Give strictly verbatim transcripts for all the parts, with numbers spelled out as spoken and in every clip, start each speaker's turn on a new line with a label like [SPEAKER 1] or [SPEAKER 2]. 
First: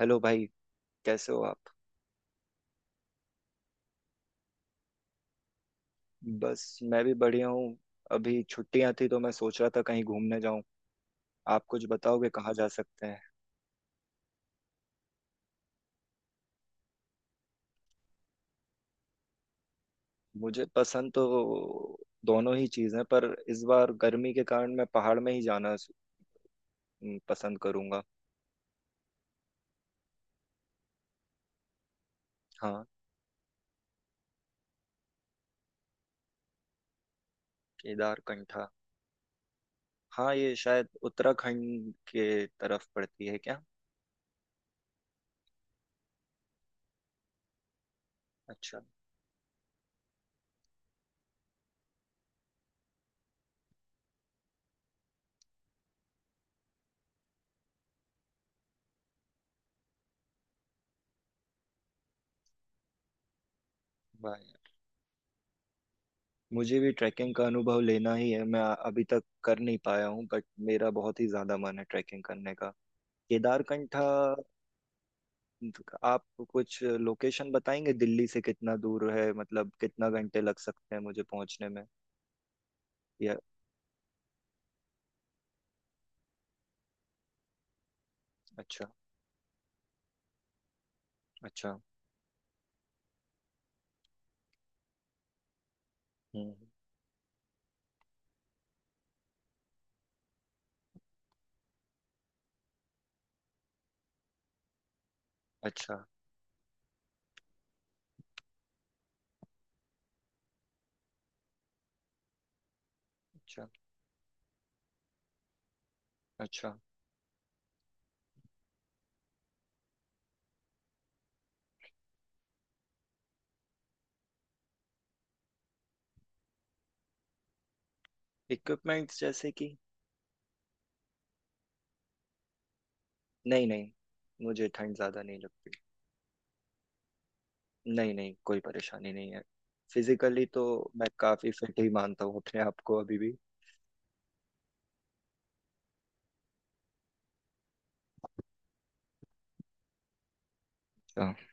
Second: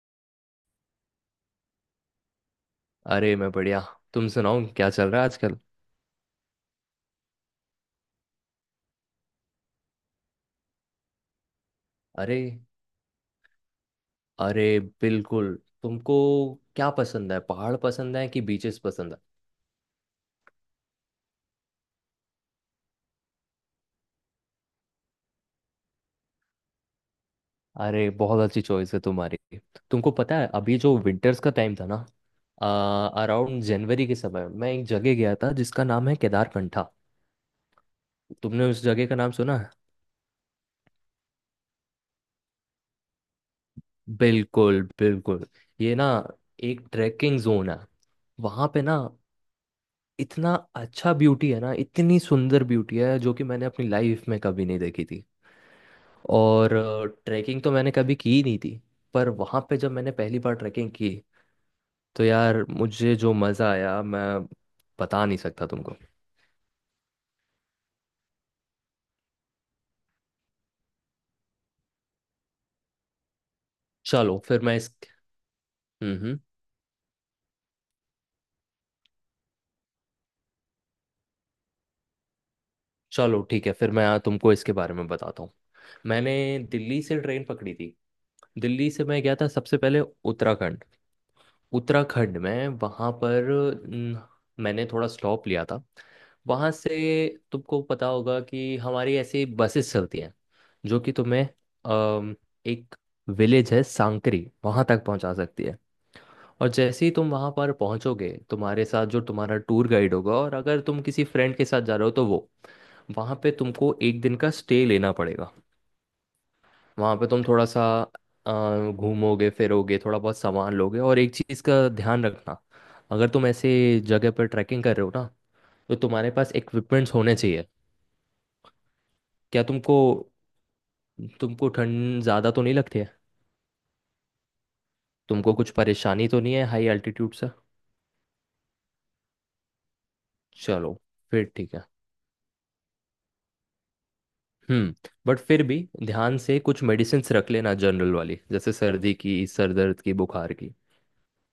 [SPEAKER 1] Hello भाई। कैसे हो आप।
[SPEAKER 2] अरे मैं बढ़िया। तुम सुनाओ क्या चल रहा है आजकल?
[SPEAKER 1] बस मैं भी बढ़िया हूँ। अभी छुट्टियां थी तो मैं सोच रहा था कहीं घूमने जाऊं। आप कुछ बताओगे
[SPEAKER 2] अरे
[SPEAKER 1] कहाँ जा सकते हैं।
[SPEAKER 2] अरे बिल्कुल। तुमको क्या पसंद है, पहाड़ पसंद है कि बीचेस पसंद है?
[SPEAKER 1] मुझे पसंद तो दोनों ही चीज़ें, पर इस बार गर्मी के कारण मैं पहाड़ में ही जाना सु- म, पसंद करूंगा।
[SPEAKER 2] अरे बहुत अच्छी चॉइस है तुम्हारी। तुमको पता है अभी जो विंटर्स का टाइम था ना,
[SPEAKER 1] हाँ।
[SPEAKER 2] अराउंड जनवरी के समय मैं एक जगह गया था जिसका नाम है केदारकंठा। तुमने
[SPEAKER 1] केदारकंठा।
[SPEAKER 2] उस जगह का नाम सुना है?
[SPEAKER 1] हाँ, ये शायद उत्तराखंड के तरफ पड़ती है क्या।
[SPEAKER 2] बिल्कुल बिल्कुल। ये ना एक ट्रैकिंग जोन है। वहां
[SPEAKER 1] अच्छा।
[SPEAKER 2] पे ना इतना अच्छा ब्यूटी है ना, इतनी सुंदर ब्यूटी है जो कि मैंने अपनी लाइफ में कभी नहीं देखी थी। और ट्रैकिंग तो मैंने कभी की ही नहीं थी, पर वहाँ पे जब मैंने पहली बार ट्रैकिंग की, तो यार मुझे जो मज़ा आया मैं
[SPEAKER 1] वाह यार।
[SPEAKER 2] बता नहीं सकता तुमको।
[SPEAKER 1] मुझे भी ट्रैकिंग का अनुभव लेना ही है, मैं अभी तक कर नहीं पाया हूँ बट मेरा बहुत ही ज्यादा मन है ट्रैकिंग करने का। केदारकंठा।
[SPEAKER 2] चलो फिर मैं इस हम्म
[SPEAKER 1] आप
[SPEAKER 2] हम्म।
[SPEAKER 1] कुछ लोकेशन बताएंगे दिल्ली से कितना दूर है, मतलब कितना घंटे लग सकते हैं मुझे पहुंचने में। या।
[SPEAKER 2] चलो ठीक है, फिर मैं आ, तुमको इसके बारे में बताता हूँ। मैंने दिल्ली से ट्रेन पकड़ी थी।
[SPEAKER 1] अच्छा।
[SPEAKER 2] दिल्ली से मैं गया था सबसे पहले उत्तराखंड।
[SPEAKER 1] अच्छा।
[SPEAKER 2] उत्तराखंड में वहाँ पर न, मैंने थोड़ा स्लॉप लिया था।
[SPEAKER 1] हम्म।
[SPEAKER 2] वहाँ से तुमको पता होगा कि हमारी ऐसी बसेस चलती हैं जो कि तुम्हें अम, एक विलेज है सांकरी वहाँ तक पहुँचा सकती है।
[SPEAKER 1] अच्छा।
[SPEAKER 2] और जैसे ही तुम वहाँ पर पहुँचोगे, तुम्हारे साथ जो तुम्हारा टूर गाइड होगा, और अगर तुम किसी फ्रेंड के साथ जा रहे हो तो वो, वहाँ पे
[SPEAKER 1] अच्छा।
[SPEAKER 2] तुमको एक दिन का स्टे लेना पड़ेगा।
[SPEAKER 1] अच्छा।
[SPEAKER 2] वहाँ पे तुम थोड़ा सा अ, घूमोगे फिरोगे, थोड़ा बहुत सामान लोगे, और एक चीज़ का ध्यान रखना। अगर तुम ऐसे जगह पर ट्रैकिंग कर रहे हो ना, तो तुम्हारे पास इक्विपमेंट्स होने चाहिए।
[SPEAKER 1] इक्विपमेंट्स जैसे
[SPEAKER 2] क्या
[SPEAKER 1] कि।
[SPEAKER 2] तुमको तुमको ठंड ज़्यादा तो नहीं लगती है?
[SPEAKER 1] नहीं नहीं, मुझे ठंड ज़्यादा नहीं
[SPEAKER 2] तुमको
[SPEAKER 1] लगती।
[SPEAKER 2] कुछ परेशानी तो नहीं है हाई एल्टीट्यूड से?
[SPEAKER 1] नहीं नहीं, कोई परेशानी नहीं है। फिजिकली तो
[SPEAKER 2] चलो,
[SPEAKER 1] मैं काफ़ी
[SPEAKER 2] फिर ठीक
[SPEAKER 1] फिट
[SPEAKER 2] है।
[SPEAKER 1] ही मानता हूँ अपने आप को अभी भी।
[SPEAKER 2] हम्म। बट फिर भी ध्यान से कुछ मेडिसिन्स रख लेना, जनरल वाली, जैसे सर्दी की, सर दर्द की, बुखार की।
[SPEAKER 1] अच्छा।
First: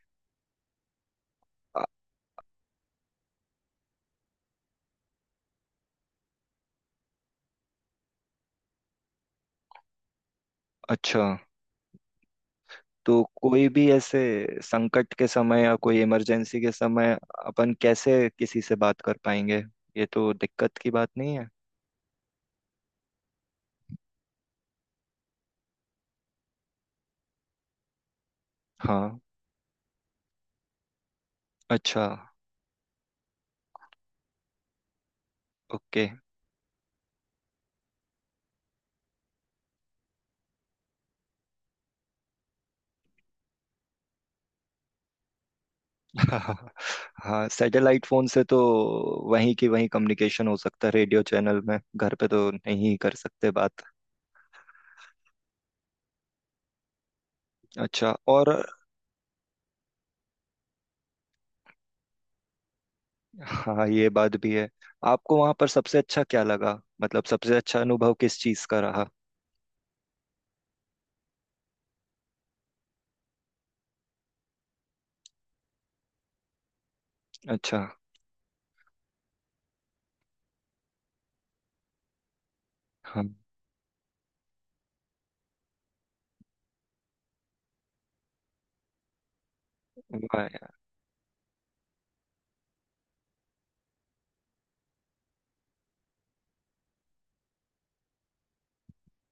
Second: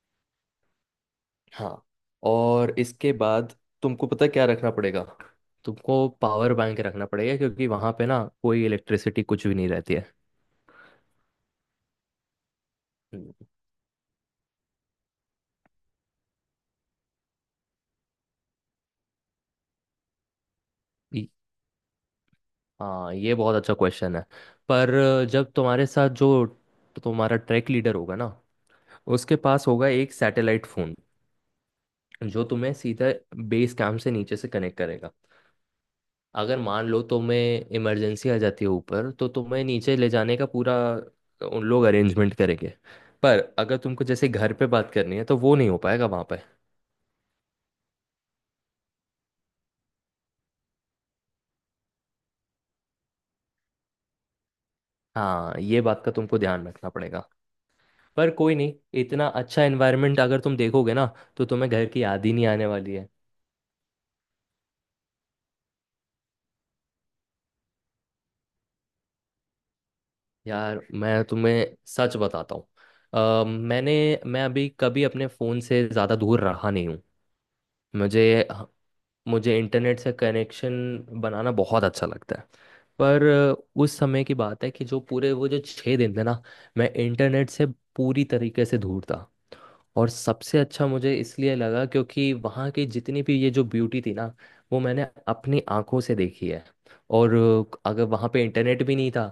[SPEAKER 1] आ-
[SPEAKER 2] हाँ। और इसके बाद तुमको पता है क्या रखना पड़ेगा? तुमको पावर बैंक रखना पड़ेगा, क्योंकि वहां पे ना कोई इलेक्ट्रिसिटी कुछ भी नहीं रहती है।
[SPEAKER 1] अच्छा, तो
[SPEAKER 2] हम्म,
[SPEAKER 1] कोई भी ऐसे संकट के समय या कोई इमरजेंसी के समय अपन कैसे किसी से बात कर पाएंगे। ये तो दिक्कत की बात
[SPEAKER 2] ये-
[SPEAKER 1] नहीं है।
[SPEAKER 2] हाँ ये बहुत अच्छा क्वेश्चन है। पर जब तुम्हारे साथ जो तुम्हारा ट्रैक लीडर होगा ना,
[SPEAKER 1] हाँ।
[SPEAKER 2] उसके पास होगा एक सैटेलाइट फोन,
[SPEAKER 1] अच्छा।
[SPEAKER 2] जो तुम्हें सीधा बेस कैंप से नीचे से कनेक्ट करेगा।
[SPEAKER 1] ओके।
[SPEAKER 2] अगर मान लो तुम्हें इमरजेंसी आ जाती है ऊपर, तो तुम्हें नीचे ले जाने का पूरा उन लोग अरेंजमेंट करेंगे। पर अगर तुमको जैसे घर पे बात करनी है, तो वो नहीं हो पाएगा वहाँ पे।
[SPEAKER 1] हाँ, सैटेलाइट फोन से तो वहीं की वहीं कम्युनिकेशन हो सकता है, रेडियो चैनल में, घर पे तो नहीं कर सकते बात।
[SPEAKER 2] हाँ ये बात का तुमको ध्यान रखना पड़ेगा।
[SPEAKER 1] अच्छा,
[SPEAKER 2] पर
[SPEAKER 1] और।
[SPEAKER 2] कोई नहीं, इतना अच्छा एनवायरनमेंट अगर तुम देखोगे ना, तो तुम्हें घर की याद ही नहीं आने वाली है।
[SPEAKER 1] हाँ ये बात भी है। आपको वहां पर सबसे अच्छा क्या लगा, मतलब सबसे अच्छा अनुभव किस चीज का रहा।
[SPEAKER 2] यार मैं तुम्हें सच बताता हूँ। अ, मैंने मैं अभी कभी अपने फ़ोन से ज़्यादा दूर रहा नहीं हूँ।
[SPEAKER 1] अच्छा।
[SPEAKER 2] मुझे मुझे इंटरनेट से कनेक्शन बनाना बहुत अच्छा लगता है। पर
[SPEAKER 1] हाँ।
[SPEAKER 2] उस समय की बात है कि जो पूरे वो जो छः दिन थे ना, मैं इंटरनेट से पूरी तरीके से दूर था। और
[SPEAKER 1] वाह
[SPEAKER 2] सबसे
[SPEAKER 1] यार।
[SPEAKER 2] अच्छा मुझे इसलिए लगा क्योंकि वहाँ की जितनी भी ये जो ब्यूटी थी ना, वो मैंने अपनी आंखों से देखी है। और अगर वहाँ पे इंटरनेट भी नहीं था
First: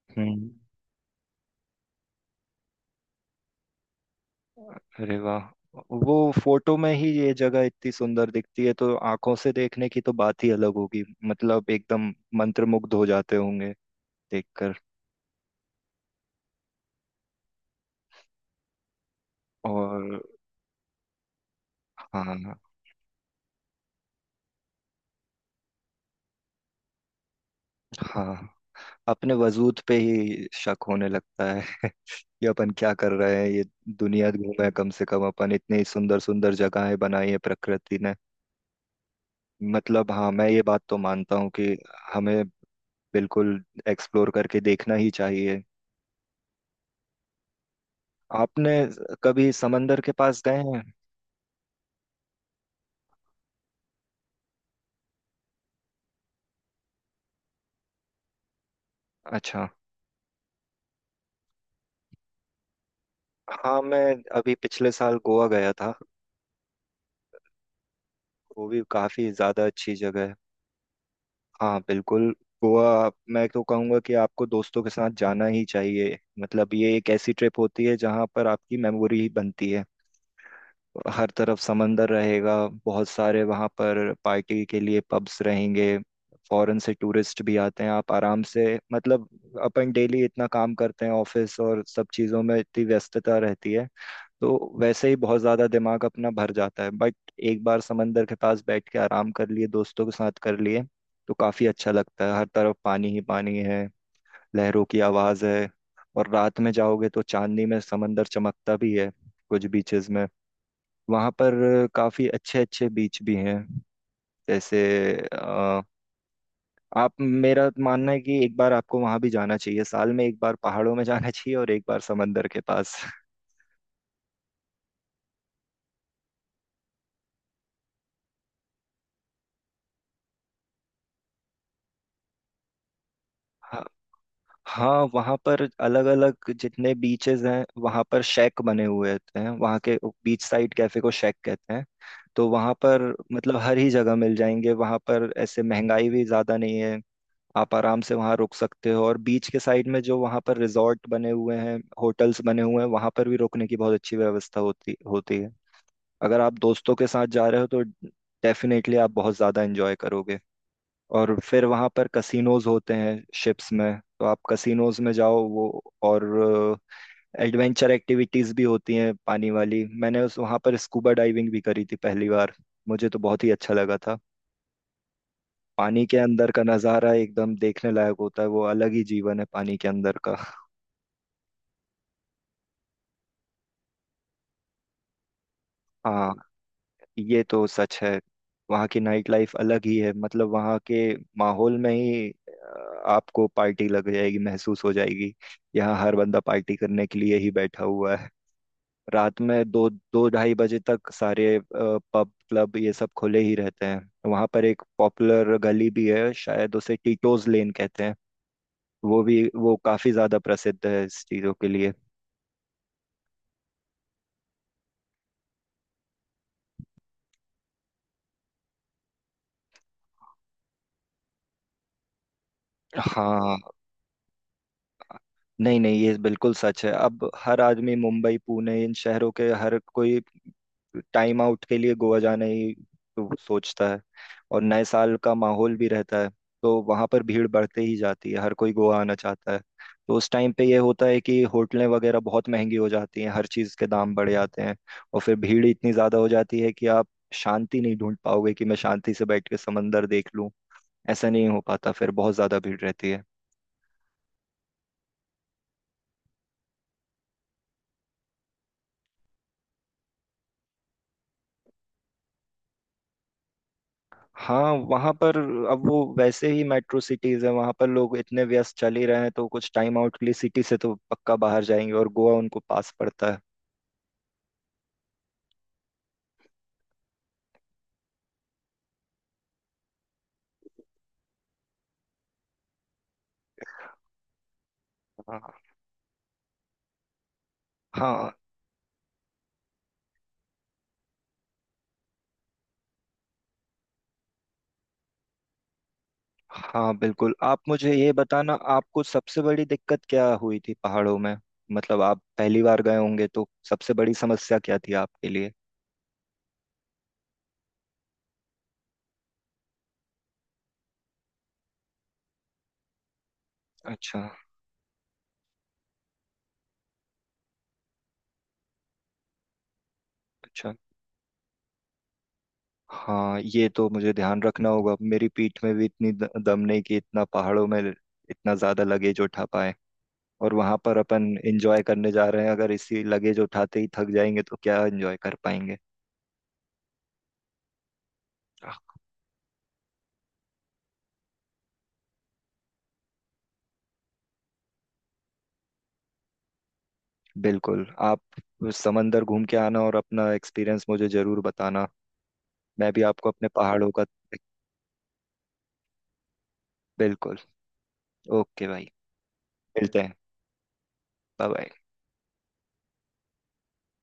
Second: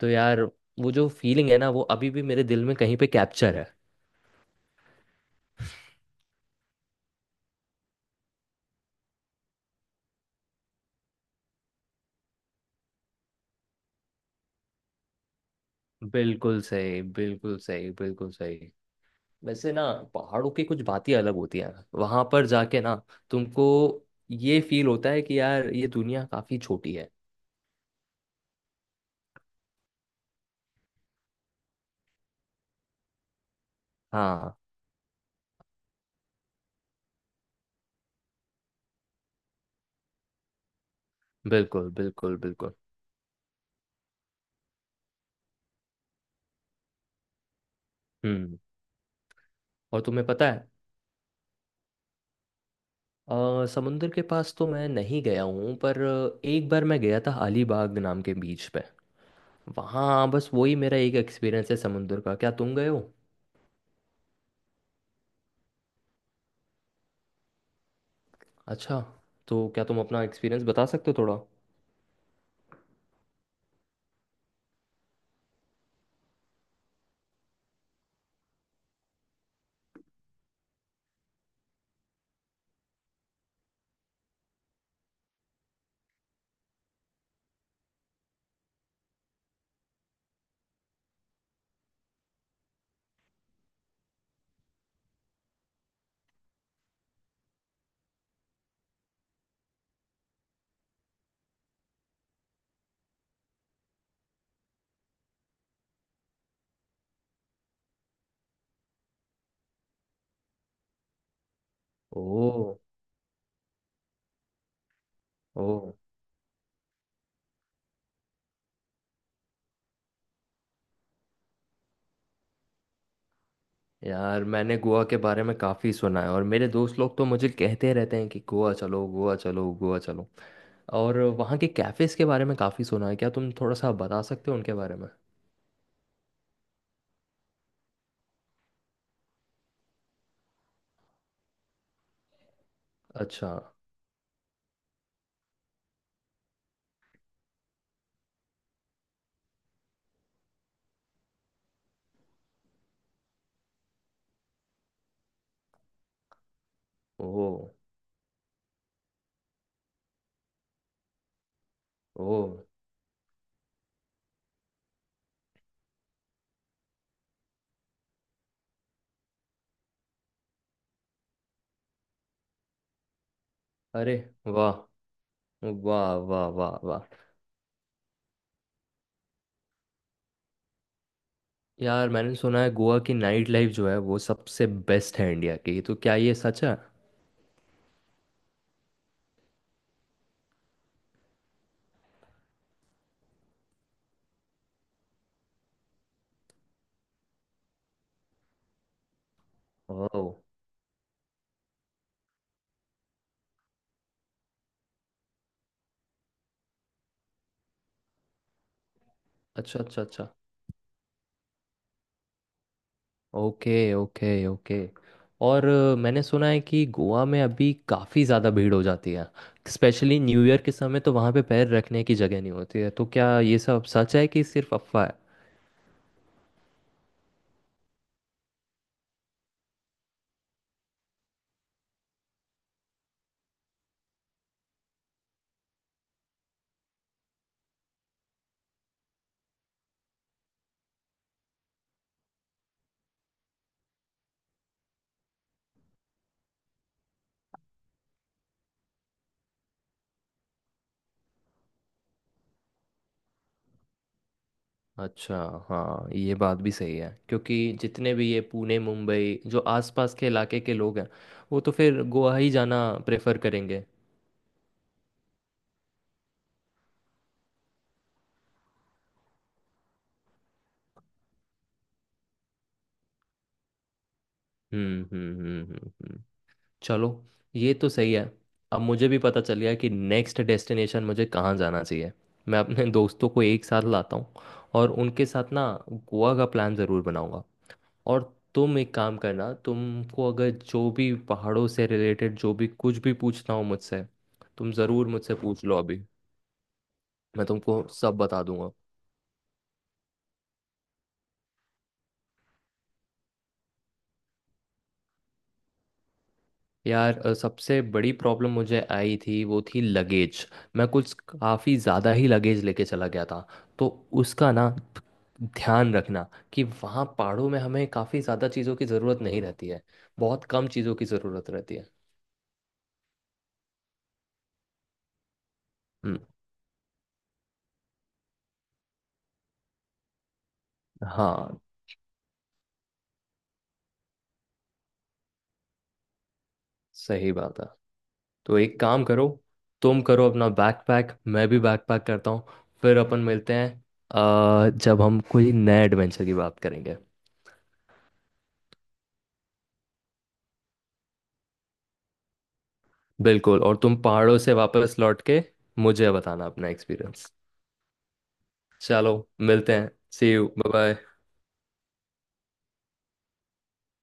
[SPEAKER 2] तो यार,
[SPEAKER 1] हम्म।
[SPEAKER 2] वो जो फीलिंग है ना, वो अभी भी मेरे दिल में कहीं पे कैप्चर है।
[SPEAKER 1] अरे वाह। वो फोटो में ही ये जगह इतनी सुंदर दिखती है तो आंखों से देखने की तो बात ही अलग होगी। मतलब एकदम मंत्रमुग्ध हो जाते होंगे देखकर।
[SPEAKER 2] बिल्कुल सही बिल्कुल सही बिल्कुल सही। वैसे ना
[SPEAKER 1] और।
[SPEAKER 2] पहाड़ों की कुछ बातें अलग होती हैं। वहां पर
[SPEAKER 1] हाँ।
[SPEAKER 2] जाके ना तुमको ये फील होता है कि यार ये दुनिया काफी छोटी है।
[SPEAKER 1] हाँ, अपने वजूद पे ही शक होने लगता है कि अपन क्या कर रहे हैं ये, दुनिया
[SPEAKER 2] हाँ।
[SPEAKER 1] घूमे कम से कम अपन, इतनी सुंदर सुंदर जगहें बनाई है प्रकृति ने। मतलब हाँ, मैं ये बात तो मानता हूँ कि
[SPEAKER 2] बिल्कुल बिल्कुल
[SPEAKER 1] हमें
[SPEAKER 2] बिल्कुल
[SPEAKER 1] बिल्कुल एक्सप्लोर करके देखना ही चाहिए।
[SPEAKER 2] हम्म।
[SPEAKER 1] आपने कभी समंदर
[SPEAKER 2] और
[SPEAKER 1] के
[SPEAKER 2] तुम्हें
[SPEAKER 1] पास
[SPEAKER 2] पता
[SPEAKER 1] गए
[SPEAKER 2] है,
[SPEAKER 1] हैं।
[SPEAKER 2] अ, समुंदर के पास तो मैं नहीं गया हूँ, पर एक बार मैं गया था अलीबाग नाम के बीच पे।
[SPEAKER 1] अच्छा।
[SPEAKER 2] वहाँ बस वही मेरा एक एक्सपीरियंस है समुंदर का। क्या तुम गए हो?
[SPEAKER 1] हाँ, मैं अभी पिछले साल गोवा गया था। वो भी
[SPEAKER 2] अच्छा।
[SPEAKER 1] काफ़ी
[SPEAKER 2] तो
[SPEAKER 1] ज़्यादा
[SPEAKER 2] क्या
[SPEAKER 1] अच्छी
[SPEAKER 2] तुम अपना
[SPEAKER 1] जगह है।
[SPEAKER 2] एक्सपीरियंस बता सकते हो थोड़ा?
[SPEAKER 1] हाँ बिल्कुल। गोवा, मैं तो कहूँगा कि आपको दोस्तों के साथ जाना ही चाहिए। मतलब ये एक ऐसी ट्रिप होती है जहाँ पर आपकी मेमोरी ही बनती है। हर तरफ समंदर रहेगा। बहुत सारे वहाँ पर पार्टी के लिए पब्स रहेंगे। फॉरेन से टूरिस्ट भी आते हैं। आप आराम से, मतलब, अपन डेली इतना काम करते हैं, ऑफिस और सब चीज़ों में इतनी व्यस्तता रहती है तो वैसे ही बहुत ज़्यादा दिमाग अपना भर जाता है, बट एक बार समंदर के पास बैठ के आराम कर लिए, दोस्तों के साथ कर लिए, तो काफ़ी अच्छा लगता है। हर तरफ पानी ही पानी है, लहरों की आवाज़ है, और रात में जाओगे तो चांदनी में समंदर चमकता भी है कुछ बीचेस में। वहाँ पर काफ़ी अच्छे
[SPEAKER 2] ओ।
[SPEAKER 1] अच्छे बीच भी हैं, जैसे अ,
[SPEAKER 2] ओ।
[SPEAKER 1] आप, मेरा मानना है कि एक बार आपको वहाँ भी जाना चाहिए, साल में एक बार पहाड़ों में जाना चाहिए और एक बार समंदर के पास।
[SPEAKER 2] यार मैंने गोवा के बारे में काफ़ी सुना है, और मेरे दोस्त लोग तो मुझे कहते रहते हैं कि गोवा चलो, गोवा चलो, गोवा चलो। और वहाँ के कैफ़ेज़ के बारे में काफ़ी सुना है, क्या तुम थोड़ा
[SPEAKER 1] हाँ।
[SPEAKER 2] सा बता सकते हो उनके
[SPEAKER 1] हाँ,
[SPEAKER 2] बारे में?
[SPEAKER 1] वहाँ पर अलग अलग जितने बीचेस हैं वहाँ पर शेक बने हुए होते हैं, वहाँ के बीच साइड कैफे को शेक कहते हैं। तो वहाँ पर,
[SPEAKER 2] अच्छा।
[SPEAKER 1] मतलब, हर ही जगह मिल जाएंगे वहाँ पर ऐसे, महंगाई भी ज़्यादा नहीं है। आप आराम से वहाँ रुक सकते हो, और बीच के साइड में जो वहाँ पर रिजॉर्ट बने हुए हैं, होटल्स बने हुए हैं, वहाँ पर भी रुकने की बहुत अच्छी व्यवस्था होती होती है। अगर आप दोस्तों के साथ जा रहे हो
[SPEAKER 2] ओ।
[SPEAKER 1] तो डेफिनेटली आप बहुत ज़्यादा एंजॉय करोगे। और फिर वहाँ पर
[SPEAKER 2] ओ।
[SPEAKER 1] कसिनोज होते हैं शिप्स में, तो आप कसिनोज में जाओ वो, और एडवेंचर एक्टिविटीज़ भी होती हैं पानी वाली। मैंने उस वहाँ पर स्कूबा डाइविंग भी करी थी पहली बार, मुझे तो बहुत ही अच्छा लगा
[SPEAKER 2] अरे
[SPEAKER 1] था।
[SPEAKER 2] वाह।
[SPEAKER 1] पानी
[SPEAKER 2] वाह
[SPEAKER 1] के
[SPEAKER 2] वाह
[SPEAKER 1] अंदर का
[SPEAKER 2] वाह वाह।
[SPEAKER 1] नज़ारा एकदम देखने लायक होता है, वो अलग ही जीवन है पानी के अंदर का।
[SPEAKER 2] यार मैंने सुना है गोवा की नाइट लाइफ जो है वो सबसे बेस्ट है इंडिया की, तो क्या
[SPEAKER 1] हाँ,
[SPEAKER 2] ये सच है?
[SPEAKER 1] ये तो सच है। वहाँ की नाइट लाइफ अलग ही है, मतलब वहाँ के माहौल में ही अ, आपको पार्टी लग जाएगी, महसूस हो जाएगी। यहाँ हर बंदा पार्टी करने के लिए ही बैठा हुआ है। रात में दो
[SPEAKER 2] ओह।
[SPEAKER 1] दो ढाई बजे तक सारे पब क्लब ये सब खुले ही रहते हैं। वहाँ पर एक पॉपुलर गली भी है, शायद उसे टीटोज लेन कहते हैं। वो भी, वो
[SPEAKER 2] अच्छा अच्छा
[SPEAKER 1] काफी
[SPEAKER 2] अच्छा।
[SPEAKER 1] ज्यादा प्रसिद्ध है इस चीजों के लिए।
[SPEAKER 2] Okay okay okay. और अ, मैंने सुना है कि गोवा में अभी काफ़ी ज़्यादा भीड़ हो जाती है, स्पेशली न्यू ईयर के समय तो वहाँ पे पैर रखने की जगह नहीं होती है, तो क्या
[SPEAKER 1] हाँ।
[SPEAKER 2] ये सब सच है कि सिर्फ अफवाह है?
[SPEAKER 1] नहीं नहीं, ये बिल्कुल सच है। अब हर आदमी मुंबई पुणे इन शहरों के, हर कोई टाइम आउट के लिए गोवा जाने ही तो सोचता है। और नए साल का माहौल भी रहता है तो वहां पर भीड़ बढ़ते ही जाती है, हर कोई गोवा आना चाहता है। तो उस टाइम पे ये होता है कि होटलें वगैरह बहुत महंगी हो जाती हैं, हर चीज़ के दाम बढ़ जाते हैं, और फिर भीड़ इतनी ज़्यादा हो जाती है कि आप शांति नहीं ढूंढ पाओगे कि मैं शांति से बैठ के समंदर देख लूं। ऐसा नहीं हो पाता, फिर बहुत ज़्यादा भीड़ रहती है।
[SPEAKER 2] अच्छा। हाँ ये बात भी सही है, क्योंकि जितने भी ये पुणे मुंबई जो आसपास के इलाके के लोग हैं, वो तो फिर गोवा ही जाना प्रेफर करेंगे।
[SPEAKER 1] हाँ, वहां पर अब वो वैसे ही मेट्रो सिटीज है, वहां पर लोग इतने व्यस्त चल ही रहे हैं तो कुछ टाइम आउट के लिए सिटी से तो पक्का बाहर जाएंगे, और गोवा उनको पास पड़ता है।
[SPEAKER 2] हम्म हम्म हम्म हम्म हम्म। चलो, ये तो सही है। अब मुझे भी पता चल गया कि नेक्स्ट डेस्टिनेशन मुझे कहाँ जाना चाहिए। मैं अपने दोस्तों को एक साथ लाता हूँ, और उनके साथ
[SPEAKER 1] हाँ।
[SPEAKER 2] ना गोवा का प्लान ज़रूर बनाऊंगा।
[SPEAKER 1] हाँ।
[SPEAKER 2] और तुम एक काम करना, तुमको अगर जो भी पहाड़ों से रिलेटेड जो भी कुछ भी पूछना हो मुझसे, तुम ज़रूर मुझसे पूछ लो अभी।
[SPEAKER 1] हाँ बिल्कुल,
[SPEAKER 2] मैं
[SPEAKER 1] आप
[SPEAKER 2] तुमको
[SPEAKER 1] मुझे ये
[SPEAKER 2] सब बता
[SPEAKER 1] बताना,
[SPEAKER 2] दूंगा।
[SPEAKER 1] आपको सबसे बड़ी दिक्कत क्या हुई थी पहाड़ों में, मतलब आप पहली बार गए होंगे तो सबसे बड़ी समस्या क्या थी आपके लिए।
[SPEAKER 2] यार अ, सबसे बड़ी प्रॉब्लम मुझे आई थी वो थी लगेज। मैं कुछ काफ़ी ज़्यादा ही लगेज लेके चला गया था। तो
[SPEAKER 1] अच्छा।
[SPEAKER 2] उसका ना ध्यान रखना कि वहाँ पहाड़ों में हमें काफ़ी ज़्यादा चीज़ों की ज़रूरत नहीं रहती है। बहुत कम
[SPEAKER 1] अच्छा,
[SPEAKER 2] चीज़ों की ज़रूरत रहती है।
[SPEAKER 1] हाँ ये तो मुझे ध्यान रखना होगा, मेरी पीठ में भी इतनी
[SPEAKER 2] हम्म।
[SPEAKER 1] द- दम नहीं कि इतना पहाड़ों में इतना ज्यादा लगेज उठा पाए। और वहां पर अपन
[SPEAKER 2] हाँ
[SPEAKER 1] एंजॉय करने जा रहे हैं, अगर इसी लगेज उठाते ही थक जाएंगे तो क्या एंजॉय कर पाएंगे।
[SPEAKER 2] सही बात है। तो एक काम करो, तुम करो अपना बैकपैक, मैं भी बैकपैक करता हूँ, फिर अपन मिलते हैं अ, जब हम कोई नए एडवेंचर की बात करेंगे।
[SPEAKER 1] बिल्कुल। आप उस समंदर घूम के आना और अपना एक्सपीरियंस मुझे जरूर बताना, मैं भी आपको अपने
[SPEAKER 2] बिल्कुल। और
[SPEAKER 1] पहाड़ों
[SPEAKER 2] तुम
[SPEAKER 1] का।
[SPEAKER 2] पहाड़ों से वापस लौट के मुझे बताना अपना एक्सपीरियंस।
[SPEAKER 1] बिल्कुल। ओके भाई।
[SPEAKER 2] चलो, मिलते हैं।
[SPEAKER 1] मिलते हैं।
[SPEAKER 2] See you, bye bye.
[SPEAKER 1] Bye bye.